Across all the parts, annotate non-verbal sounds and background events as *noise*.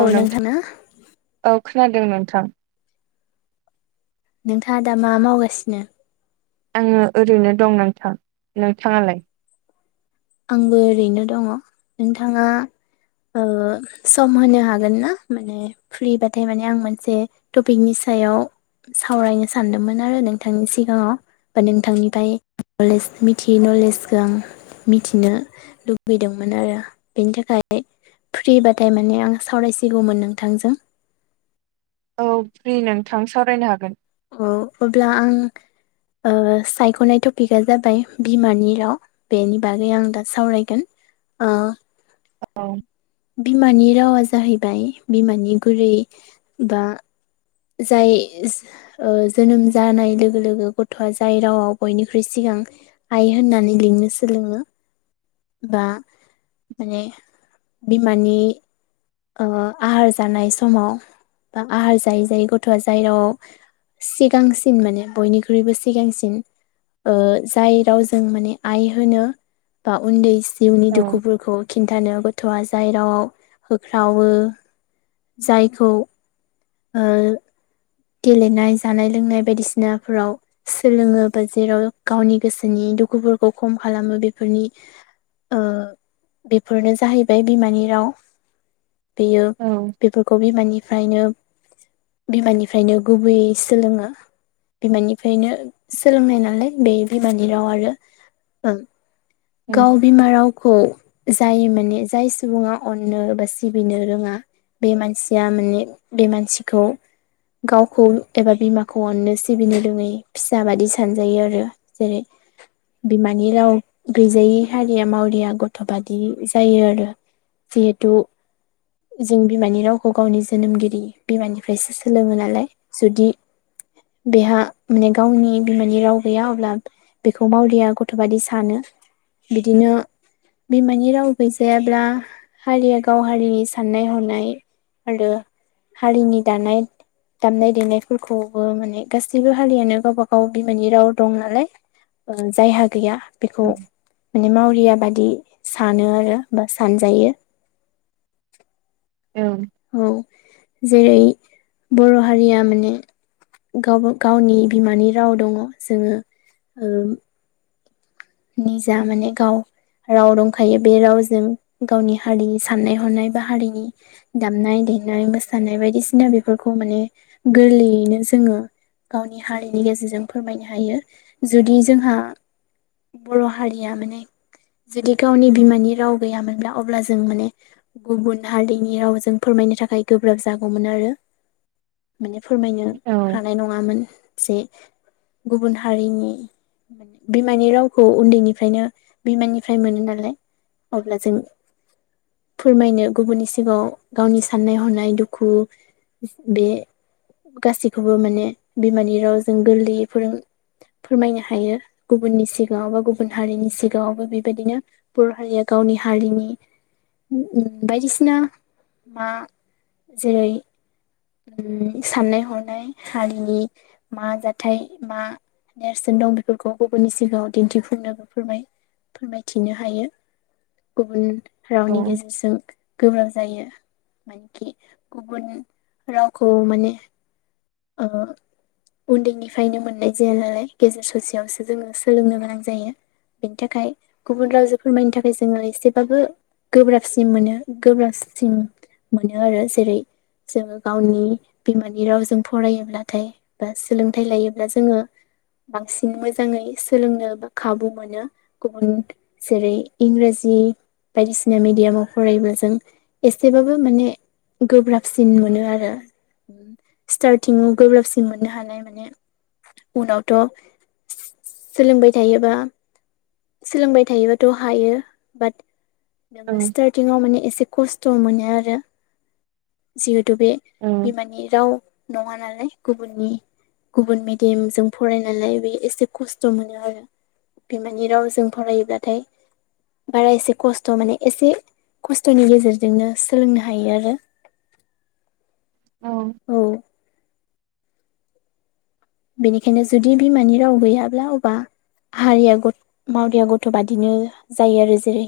औ नोंथां औ खोनादों नोंथां नोंथाङा दा मा मावगासिनो? आङो ओरैनो दं नोंथां नोंथाङालाय? आंबो ओरैनो दङ नोंथाङा ओ सम होनो हागोन ना माने फ्रिबाथाय माने आं मोनसे टपिकनि सायाव सावरायनो सानदोंमोन आरो नोंथांनि सिगाङाव। बा नोंथांनिफ्राय नलेज मिथियै नलेजखो आं मिथिनो लुबैदोंमोन आरो बेनि थाखाय फ्रिबाथाय माने आं सावरायसिगौमोन नोंथांजों औ फ्रि नोंथां सावरायनो हागोन। औ अब्ला आं ओ सायख'नाय टपिकआ जाबाय बिमानि राव। बेनि बागै आं दा सावरायगोन ओ औ। बिमानि रावा जाहैबाय बिमानि गुरै बा जाय ओ जोनोम जानाय लोगो लोगो गथ'आ जाय रावाव बयनिख्रुइ सिगां आइ होननानै लिंनो सोलोङो बा माने बिमानि ओ आहार जानाय समाव बा आहार जायै जायै गथ'आ जाय रावाव सिगांसिन माने बयनिख्रुइबो सिगांसिन। ओ जाय रावजों माने आइ होनो बा उन्दै जिउनि औ दुखुफोरखौ खिन्थानो गथ'आ जाय रावआव होख्रावो जायखौ ओ गेलेनाय जानाय लोंनाय बायदिसिनाफोराव सोलोङो बा जेराव गावनि गोसोनि दुखुफोरखौ खम खालामो बेफोरनि ओ बेफोरनो जाहैबाय बिमानि राव। बेयो औ बेफोरखौ बिमानिफ्रायनो बिमानिफ्रायनो गुबैयै सोलोङो। बिमानिफ्रायनो सोलोंनाय नालाय बे बिमानि राव आरो ओं औ गाव बिमा रावखौ जाय माने जाय सुबुङा अन नो बा सिबिनो रोङा बे मानसिया माने बे मानसिखौ गावखौ एबा बिमाखौ अननो सिबिनो रोङै फिसा बादि सानजायो आरो। जेरै बिमानि राव गैजायै हारिया मावरिया गथ' बादि जायो आरो। जिहेतु जों बिमानि रावखौ गावनि जोनोमगिरि बिमानिफ्रायसो सोलोङो नालाय जुदि बेहा माने गावनि बिमानि राव गैया अब्ला बेखौ मावरिया गथ' बादि सानो। बिदिनो बिमानि राव गैजायाब्ला हारिया गाव हारिनि साननाय हनाय आरो हारिनि दानाय दामनाय देनायफोरखौ बो माने गासैबो हारियानो गावबा गाव बिमानि राव दं नालाय जायहा गैया बेखौ औ माने मावरिया बादि सानो आरो बा सानजायो। औ। औ जेरै बर' हारिया माने गावबा गावनि बिमानि राव दङ' जोङो ओ निजा माने गाव राव दंखायो बे रावजों गावनि हारिनि साननाय हनाय बा हारिनि दामनाय देनाय मोसानाय बायदिसिना बेफोरखौ माने गोरलैयैनो जोङो गावनि हारिनि गेजेरजों फोरमायनो हायो जुदि जोंहा बर' हारिया माने जुदि गावनि बिमानि राव गैयामोनब्ला अब्ला जों माने गुबुन हारिनि रावजों फोरमायनो थाखाय गोब्राब जागौमोन आरो। माने फोरमायनो औ हानाय नङामोन। जे गुबुन हारिनि बिमानि राव खौ उन्दैनिफ्रायनो बिमाननिफ्राय मोनो नालाय अब्ला जों फोरमायनो गुबुननि सिगाङाव गावनि साननाय हनाय दुखु बे गासैखौबो माने बिमानि रावजों गोरलैयै फोरोङो फोरमायनो हायो गुबुननि सिग गाङाव बा गुबुन हारिनि सिगाङावबो बेबायदिनो बर' हारिया गावनि हारिनि बायदिसिना मा जेरै साननाय हनाय हारिनि मा जाथाय मा नेरसोन दं बेफोरखौ गुबुननि सिगाङाव दिन्थिफुंनो फोरमाय फोरमायथिनो हायो गुबुन रावनि गेजेरजों गोब्राब जायो मानखि गुबुन रावखौ माने ओ उन्दैनिफ्रायनो मोननाय जाया नालाय गेजेर ससेयावसो जोङो सोलोंनो गोनां जायो बेनि थाखाय गुबुन रावजो फोरमायनो थाखाय जोङो एसेबाबो गोब्राबसिम मोनो गोब्राबसिम मोनो आरो जेरै जोङो गावनि बिमानि रावजों फरायोब्लाथाय बा सोलोंथाइ लायोब्ला जोङो बांसिन मोजाङै सोलोंनो बा खाबु मोनो गुबुन जेरै इंराजि बायदिसिना मेडियामाव फरायोब्ला जों एसेबाबो माने गोब्राबसिन मोनो आरो उम स्टार्टिं आव गोब्राबसिन मोननो हानाय माने उनावथ' सोलोंबाय थायोबा सोलोंबाय थायोबाथ' हायो बाट नोङो स्टार्टिंआव माने एसे खस्थ' मोनो आरो जिहेथु बे बिमानि राव नङा नालाय गुबुननि गुबुन मेडियामजों फराय नालाय बे एसे खस्थ' मोनो आरो बिमानि रावजों फरायोब्लाथाय बारा एसे खस्थ' माने एसे खस्थ'नि गेजेरजोंनो सोलोंनो हायो आरो औ औ बेनिखायनो जुदि बिमानि राव गैयाब्ला अब्ला हारिया गट मावरिया गथ' बादिनो जायो आरो जेरै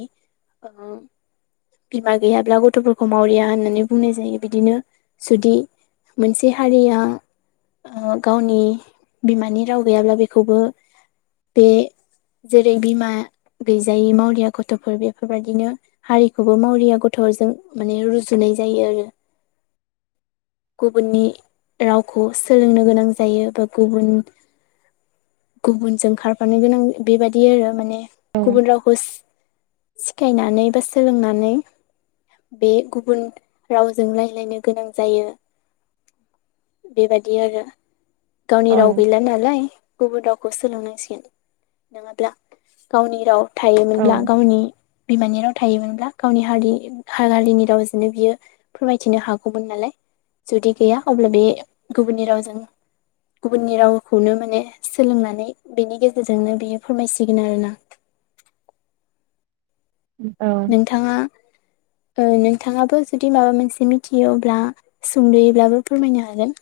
बिमा गैयाब्ला गथ'फोरखौ मावरिया होननानै बुंनाय जायो बिदिनो जुदि मोनसे हारिया ओ गावनि बिमानि राव गैयाब्ला बेखौबो बे जेरै बिमा गैजायि मावरिया गथ'फोर बेफोरबायदिनो हारिखौबो मावरिया गथ'जों माने रुजुनाय जायो आरो *inaudible* गुबुननि रावखौ सोलोंनो गोनां जायो बा गुबुन गुबुनजों खारफानो गोनां बेबायदि आरो माने गुबुन रावखौ सिखायनानै बा सोलोंनानै बे गुबुन रावजों रायज्लायनो गोनां जायो। बेबायाददि आरो गावनि राव गैला नालाय। गुबुन रावखौ सोलोंनांसिगोन नङाब्ला गावनि राव औ थायोमोनब्ला गावनि बिमानि राव थायोमोनब्ला गावनि हारि हारिनि रावजोंनो बियो फोरमायथिनो हागौमोन नालाय। जुदि गैया अब्ला बे गुबुननि रावजों गुबुननि रावखौनो माने सोलोंनानै बेनि गेजेरजोंनो बियो फोरमायसिगोन आरोना। *unintelligible* औ नोंथाङा ओ नोंथाङाबो जुदि माबा मोनसे मिथियोब्ला सुंद'योब्लाबो फोरमायनो हागोन।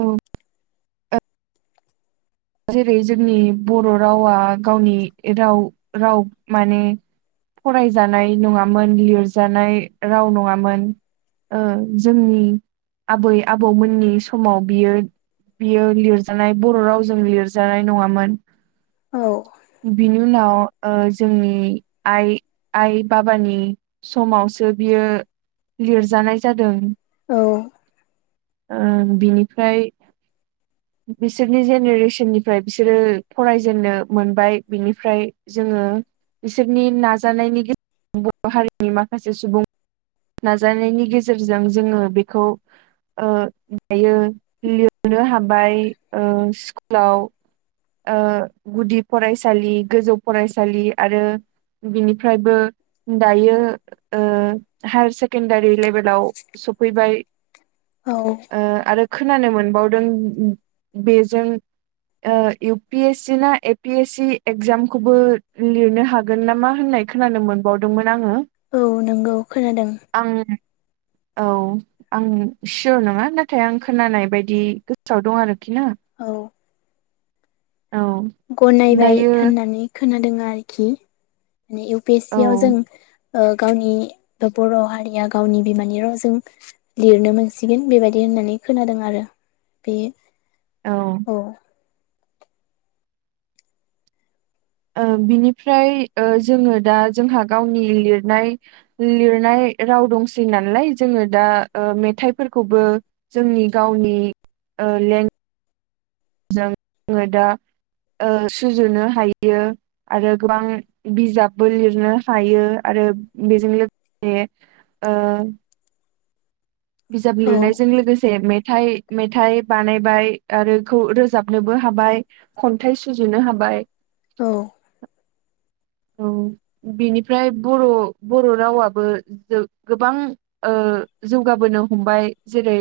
औ। जेरै जोंनि बर' रावा गावनि राव-राव माने फरायजानाय नङामोन लिरजानाय राव नङामोन। ओ जोंनि आबै आबौमोननि समाव बियो बियो लिरजानाय बर' रावजों लिरजानाय नङामोन औ बिनि उनाव जोंनि आइ आइ बाबानि समावसो बियो लिरजानाय जादों। औ। ओं बिनिफ्राय बिसोरनि जेन नेरेसननिफ्राय बिसोरो फरायजेननो मोनबाय बिनिफ्राय जोङो बिसोरनि नाजानायनि गेजेरजों बर' हारिनि माखासे सुबुं नाजानायनि गेजेरजों जोङो बेखौ दायो लिरनो हाबाय स्कुलाव ओ गुदि फरायसालि गोजौ फरायसालि आरो बिनिफ्रायबो दायो हायार सेकेणडारि लेभेलाव सफैबाय। औ। आरो खोनानो मोनबावदों बेजों इउ पि एस सि ना ए पि एस सि एगजामखौबो लिरनो हागोन नामा होननाय खोनानो मोनबावदोंमोन आङो। औ नंगौ खोनादों। आं औ। आं सियर नङा, नाथाय आं खोनानाय बायदि गोसोआव दं आरोखि ना। औ। औ। गनायबाय दायो होननानै खोनादों आरोखि माने इउ पि एस औ सि आव जों गावनि बर' हारिया गावनि बिमानि रावजों लिरनो मोनसिगोन बेबायदि होननानै खोनादों आरो बे औ। अ। ओ बिनिफ्राय ओ जोङो दा जोंहा गावनि लिरनाय लिरनाय राव दंसै नालाय जोङो दा ओ मेथाइफोरखौबो जोंनि गावनि ओ लें जों जोङो दा ओ सुजुनो हायो। आरो गोबां बिजाबबो लिरनो हायो आरो बेजों लोगोसे ओ। बिजाब औ लिरनायजों लोगोसे मेथाइ मेथाइ बानायबाय आरो खौ रोजाबनोबो हाबाय खन्थाइ सुजुनो हाबाय। औ। औ बेनिफ्राय बर' बर' रावाबो गोबां जौगाबोनो हमबाय जेरै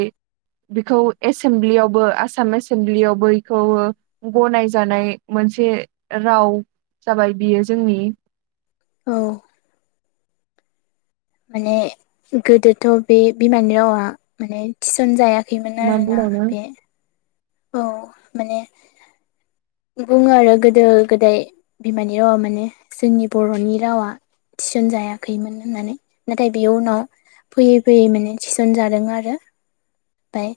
बेखौ एसेमब्लियावबो आसाम एसेमब्लियावबो एखौ गनायजानाय मोनसे राव जाबाय बियो जोंनि औ। माने गोदोथ' बे बिमानि रावा माने थिसन जाया खैमोन मा आरोना बुंबावनो बे औ माने बुङो आरो गोदो गोदाय बिमानि रावा माने जोंनि बर'नि रावा थिसन जायाखैमोन होननानै नाथाय बेयो उनाव फैयै फैयै माने थिसन जादों आरो ओमफाय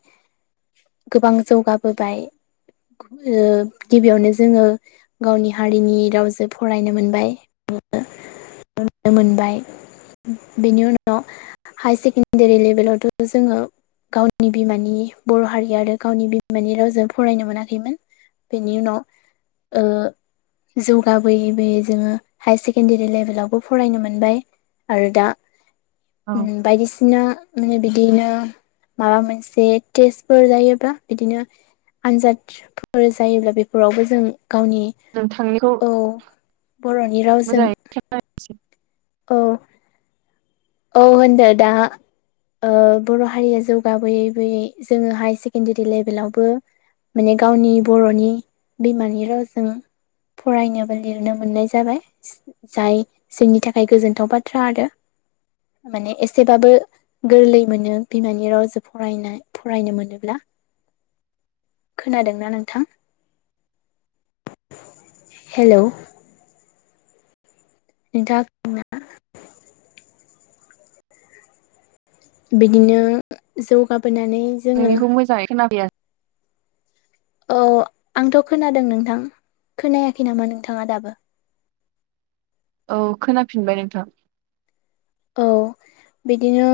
गोबां जौगाबोबाय ओ गिबियावनो जोङो गावनि हारिनि रावजों फरायनो मोनबाय। नुनो मोनबाय बेनि उनाव हायार सेकेणडारि लेभेलावथ' जोङो गावनि बिमानि बर' हारि आरो गावनि बिमानि रावजों फरायनो मोनाखैमोन। बिनि उनाव ओ जौगाबोयै बोयै जोङो हायार सेकेण्डारि लेभेलावबो फरायनो मोनबाय। आरो दा उ औ बायदिसिना माने बिदिनो माबा मोनसे टेस्टफोर जायोब्ला बिदिनो आनजादफोर जायोब्ला बेफोरावबो जों गावनि नोंथांनिखौ औ बर'नि रावजों मोजाङै औ अ होनदो दा बर' हारिया जौगाबोयै बोयै जोङो हाया सेकेणडारि लेभेलावबो माने गावनि बर'नि बिमानि रावजों फरायनोबा लिरनो मोननाय जाबाय जाय जोंनि थाखाय गोजोनथाव बाथ्रा आरो। माने एसेबाबो गोरलै मोनो बिमानि रावजों फरायनाय फरायनो मोनोब्ला। खोनादोंना नोंथां हेलौ? नोंथां *unintelligible* बिदिनो जौगाबोनानै जोङो नोंनिखौ मोजाङै खोनाफैया औ आंथ' खोनादों नोंथां खोनायाखै नामा नोंथाङा दाबो? औ खोनाफिनबाय नोंथां। औ बिदिनो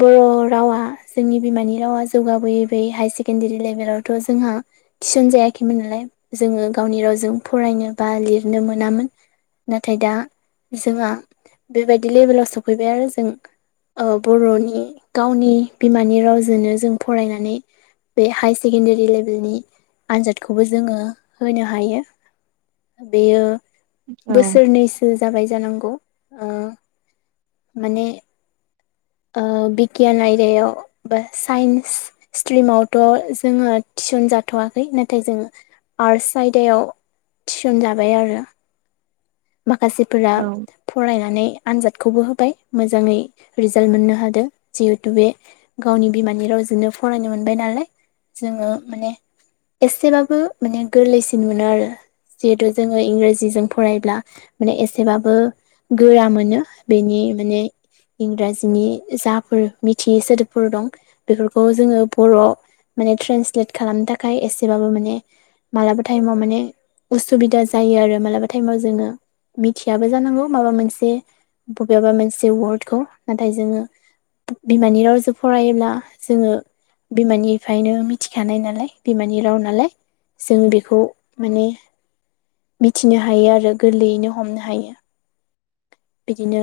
बर' रावा जोंनि बिमानि रावा जौगाबोयै बोयै हाया सेकेण्डारि लेभेलावथ' जोंहा थिसन जायाखैमोन नालाय जोङो गावनि रावजों फरायनो बा लिरनो मोनामोन। नाथाय दा जोंहा बेबायदि लेभेलाव सफैबाय आरो जों बर'नि गावनि बिमानि रावजोंनो जों फरायनानै बे हाय सेकेणडारि लेभेलनि आनजादखौबो जोङो होनो हायो। बेयो औ बोसोरनैसो जाबाय जानांगौ। माने बिगियान आयदायाव बा साइन्स स्ट्रिमावथ' जोङो थिसन जाथ'वाखै नाथाय जोङो आर्टस आयदायाव थिसनजाबाय आरो। माखासेफोरा औ फरायनानै आनजाद खौबो होबाय मोजाङै रिजाल्ट मोननो हादों जिहेतु बे गावनि बिमानि रावजोंनो फरायनो मोनबाय नालाय जोङो माने एसेबाबो माने गोरलैसिन मोनो आरो जिहेथु जोङो इंराजिजों फरायब्ला माने एसेबाबो गोरा मोनो बेनि माने इंराजिनि जाफोर मिथियै सोदोबफोर दं बेफोरखौ जोङो बर'आव माने ट्रेन्सलेट खालामनो थाखाय एसेबाबो माने मालाबा टाइमाव माने उसुबिदा जायो आरो मालाबा टाइमाव जोङो। मिथियाबो जानांगौ माबा मोनसे बबेबा मोनसे वार्डखौ नाथाय जोङो बिमानि रावजों फरायोब्ला जोङो बिमानिफ्रायनो मिथिखानाय नालाय बिमानि राव नालाय। जों बेखौ माने मिथिनो हायो आरो। गोरलैयैनो हमनो हायो बिदिनो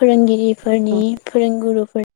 फोरोंगिरि फोरनि फोरोंगुरुफोर